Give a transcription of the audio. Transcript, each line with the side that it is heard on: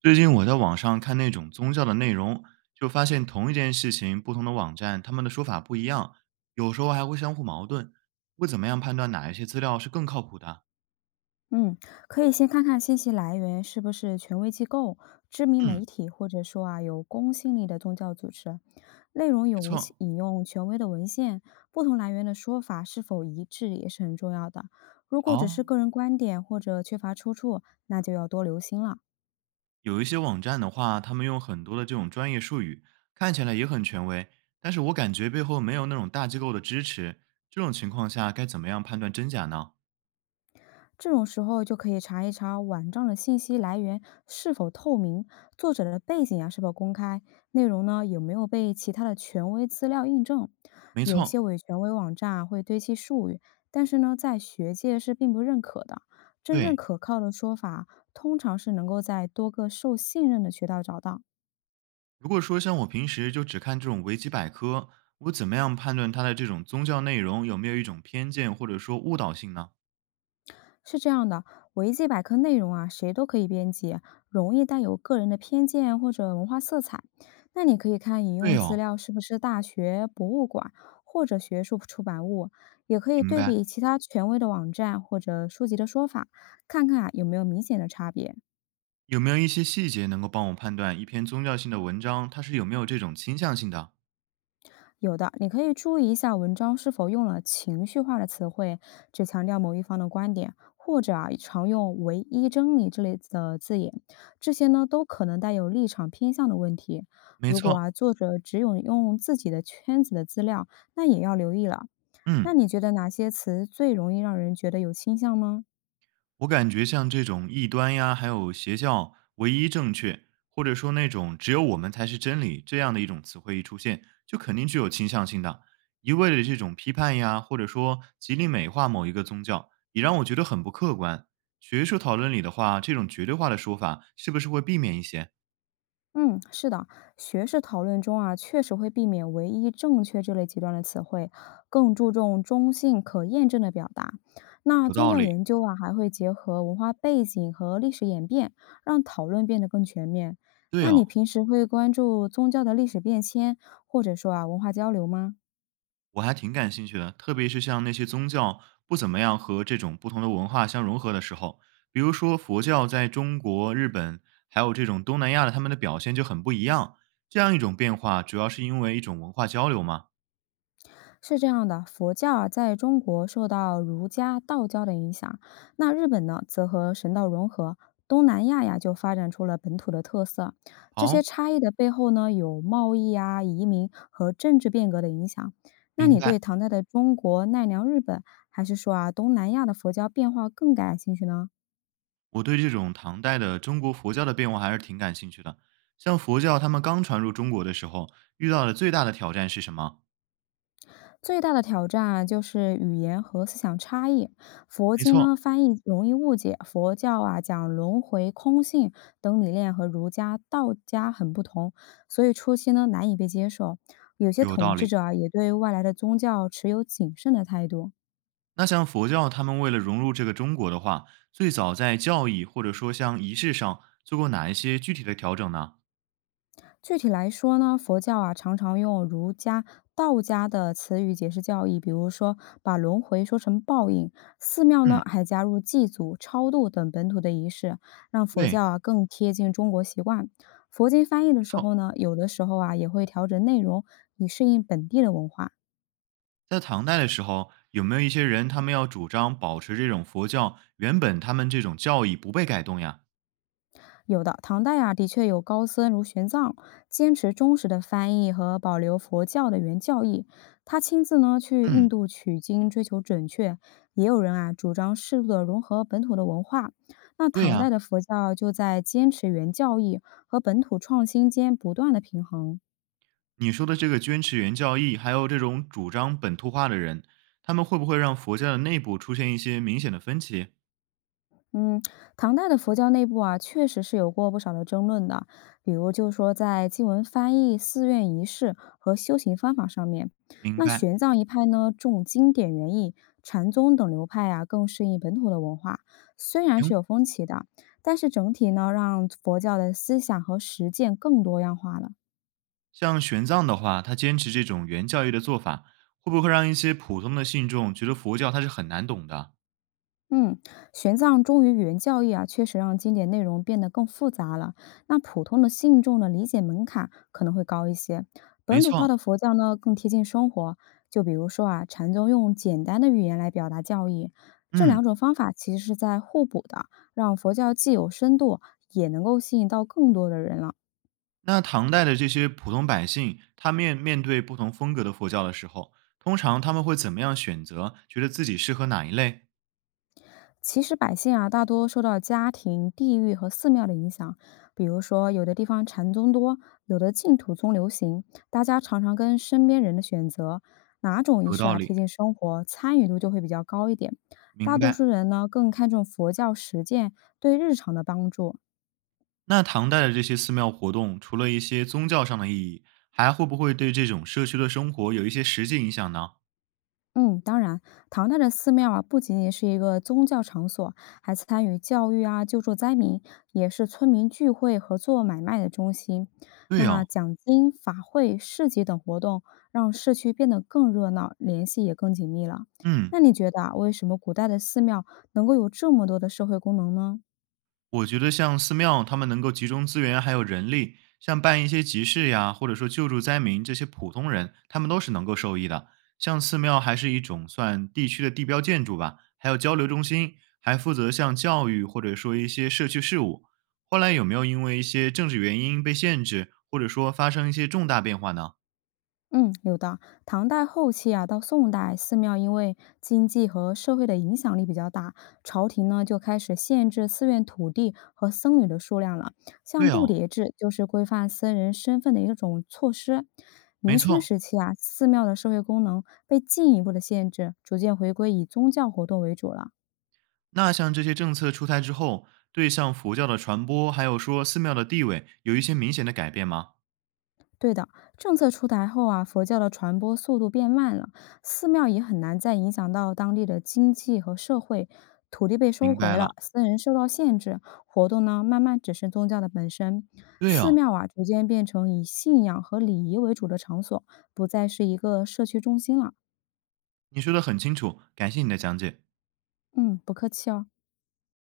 right: 最近我在网上看那种宗教的内容，就发现同一件事情，不同的网站他们的说法不一样，有时候还会相互矛盾。会怎么样判断哪一些资料是更靠谱的？
left: 嗯，可以先看看信息来源是不是权威机构、知名媒
right: 嗯，
left: 体，或者说有公信力的宗教组织，内容有
right: 没
left: 无其
right: 错。
left: 引用权威的文献，不同来源的说法是否一致也是很重要的。如果只是
right: 好，
left: 个人观点或者缺乏出处，那就要多留心了。
right: 有一些网站的话，他们用很多的这种专业术语，看起来也很权威，但是我感觉背后没有那种大机构的支持。这种情况下该怎么样判断真假呢？
left: 这种时候就可以查一查网站的信息来源是否透明，作者的背景是否公开，内容有没有被其他的权威资料印证。
right: 没
left: 有些
right: 错，
left: 伪权威网站会堆砌术语，但是在学界是并不认可的。真正
right: 对，
left: 可靠的说法，通常是能够在多个受信任的渠道找到。
right: 如果说像我平时就只看这种维基百科，我怎么样判断它的这种宗教内容有没有一种偏见或者说误导性呢？
left: 是这样的，维基百科内容，谁都可以编辑，容易带有个人的偏见或者文化色彩。那你可以看引用
right: 对
left: 资
right: 哦，
left: 料是不是大学、博物馆或者学术出版物，也可以
right: 明
left: 对
right: 白。
left: 比其他权威的网站或者书籍的说法，看看有没有明显的差别。
right: 有没有一些细节能够帮我判断一篇宗教性的文章它是有没有这种倾向性的？
left: 有的，你可以注意一下文章是否用了情绪化的词汇，只强调某一方的观点，或者常用“唯一真理”之类的字眼，这些都可能带有立场偏向的问题。
right: 没
left: 如果
right: 错，
left: 作者只有用自己的圈子的资料，那也要留意了。那
right: 嗯。
left: 你觉得哪些词最容易让人觉得有倾向吗？
right: 我感觉像这种异端呀，还有邪教唯一正确，或者说那种只有我们才是真理这样的一种词汇一出现，就肯定具有倾向性的。一味的这种批判呀，或者说极力美化某一个宗教，也让我觉得很不客观。学术讨论里的话，这种绝对化的说法是不是会避免一些？
left: 嗯，是的，学术讨论中，确实会避免“唯一正确”这类极端的词汇，更注重中性、可验证的表达。那
right: 有
left: 宗
right: 道
left: 教
right: 理。
left: 研究，还会结合文化背景和历史演变，让讨论变得更全面。
right: 对
left: 那
right: 哦，
left: 你平时会关注宗教的历史变迁，或者说，文化交流吗？
right: 我还挺感兴趣的，特别是像那些宗教不怎么样和这种不同的文化相融合的时候，比如说佛教在中国、日本，还有这种东南亚的，他们的表现就很不一样。这样一种变化，主要是因为一种文化交流吗？
left: 是这样的，佛教，在中国受到儒家、道教的影响，那日本呢，则和神道融合。东南亚呀，就发展出了本土的特色。这些
right: 好，
left: 差异的背后呢，有贸易、移民和政治变革的影响。那
right: 明
left: 你对
right: 白。
left: 唐代的中国、奈良、日本，还是说东南亚的佛教变化更感兴趣呢？
right: 我对这种唐代的中国佛教的变化还是挺感兴趣的。像佛教他们刚传入中国的时候，遇到的最大的挑战是什么？
left: 最大的挑战，就是语言和思想差异。佛
right: 没
left: 经
right: 错，
left: 呢，翻译容易误解；佛教，讲轮回、空性等理念和儒家、道家很不同，所以初期呢，难以被接受。有些
right: 有
left: 统
right: 道
left: 治
right: 理。
left: 者，也对外来的宗教持有谨慎的态度。
right: 那像佛教，他们为了融入这个中国的话，最早在教义或者说像仪式上做过哪一些具体的调整呢？
left: 具体来说呢，佛教常常用儒家、道家的词语解释教义，比如说把轮回说成报应。寺庙
right: 嗯，
left: 呢还加入祭祖、超度等本土的仪式，让佛
right: 对，没
left: 教更贴近中国习惯。佛经翻译的时
right: 错，
left: 候呢，有的时候也会调整内容，以适应本地的文化。
right: 在唐代的时候，有没有一些人他们要主张保持这种佛教原本他们这种教义不被改动呀？
left: 有的，唐代，的确有高僧如玄奘，坚持忠实的翻译和保留佛教的原教义。他亲自呢去印
right: 嗯，
left: 度取经，追求准确。也有人主张适度的融合本土的文化。那
right: 对
left: 唐
right: 呀，
left: 代的佛教就在坚持原教义和本土创新间不断的平衡。
right: 你说的这个坚持原教义，还有这种主张本土化的人，他们会不会让佛教的内部出现一些明显的分歧？
left: 嗯，唐代的佛教内部，确实是有过不少的争论的，比如就说在经文翻译、寺院仪式和修行方法上面，
right: 明
left: 那
right: 白，
left: 玄奘一派呢重经典原意，禅宗等流派更适应本土的文化，虽然是
right: 行。
left: 有分歧的，但是整体呢让佛教的思想和实践更多样化了。
right: 像玄奘的话，他坚持这种原教义的做法，会不会让一些普通的信众觉得佛教他是很难懂的？
left: 嗯，玄奘忠于原教义，确实让经典内容变得更复杂了。那普通的信众的理解门槛可能会高一些。
right: 没
left: 本土化
right: 错，
left: 的佛教呢，更贴近生活。就比如说，禅宗用简单的语言来表达教义，这
right: 嗯，
left: 两种方法其实是在互补的，让佛教既有深度，也能够吸引到更多的人了。
right: 那唐代的这些普通百姓，他面对不同风格的佛教的时候，通常他们会怎么样选择？觉得自己适合哪一类？
left: 其实百姓，大多受到家庭、地域和寺庙的影响。比如说，有的地方禅宗多，有的净土宗流行。大家常常跟身边人的选择，哪种仪
right: 有
left: 式
right: 道
left: 贴
right: 理，
left: 近生活，参与度就会比较高一点。大
right: 明
left: 多
right: 白。
left: 数人呢，更看重佛教实践对日常的帮助，
right: 那唐代的这些寺庙活动，除了一些宗教上的意义，还会不会对这种社区的生活有一些实际影响呢？
left: 嗯，当然，唐代的寺庙，不仅仅是一个宗教场所，还参与教育、救助灾民，也是村民聚会和做买卖的中心。
right: 对
left: 那
right: 哦，
left: 讲经、法会、市集等活动，让市区变得更热闹，联系也更紧密了。
right: 嗯，
left: 那你觉得，为什么古代的寺庙能够有这么多的社会功能呢？
right: 我觉得像寺庙，他们能够集中资源还有人力，像办一些集市呀，或者说救助灾民这些普通人，他们都是能够受益的。像寺庙还是一种算地区的地标建筑吧，还有交流中心，还负责像教育或者说一些社区事务。后来有没有因为一些政治原因被限制，或者说发生一些重大变化呢？
left: 嗯，有的。唐代后期，到宋代，寺庙因为经济和社会的影响力比较大，朝廷呢就开始限制寺院土地和僧侣的数量了。
right: 对
left: 像度
right: 哦，
left: 牒制就是规范僧人身份的一种措施。
right: 没
left: 明清
right: 错。
left: 时期，寺庙的社会功能被进一步的限制，逐渐回归以宗教活动为主了。
right: 那像这些政策出台之后，对像佛教的传播，还有说寺庙的地位，有一些明显的改变吗？
left: 对的，政策出台后，佛教的传播速度变慢了，寺庙也很难再影响到当地的经济和社会，土地被收
right: 明
left: 回
right: 白了。
left: 了，僧人受到限制，活动呢慢慢只是宗教的本身。
right: 对
left: 寺
right: 哦，
left: 庙，逐渐变成以信仰和礼仪为主的场所，不再是一个社区中心了。
right: 你说的很清楚，感谢你的讲解。
left: 嗯，不客气哦。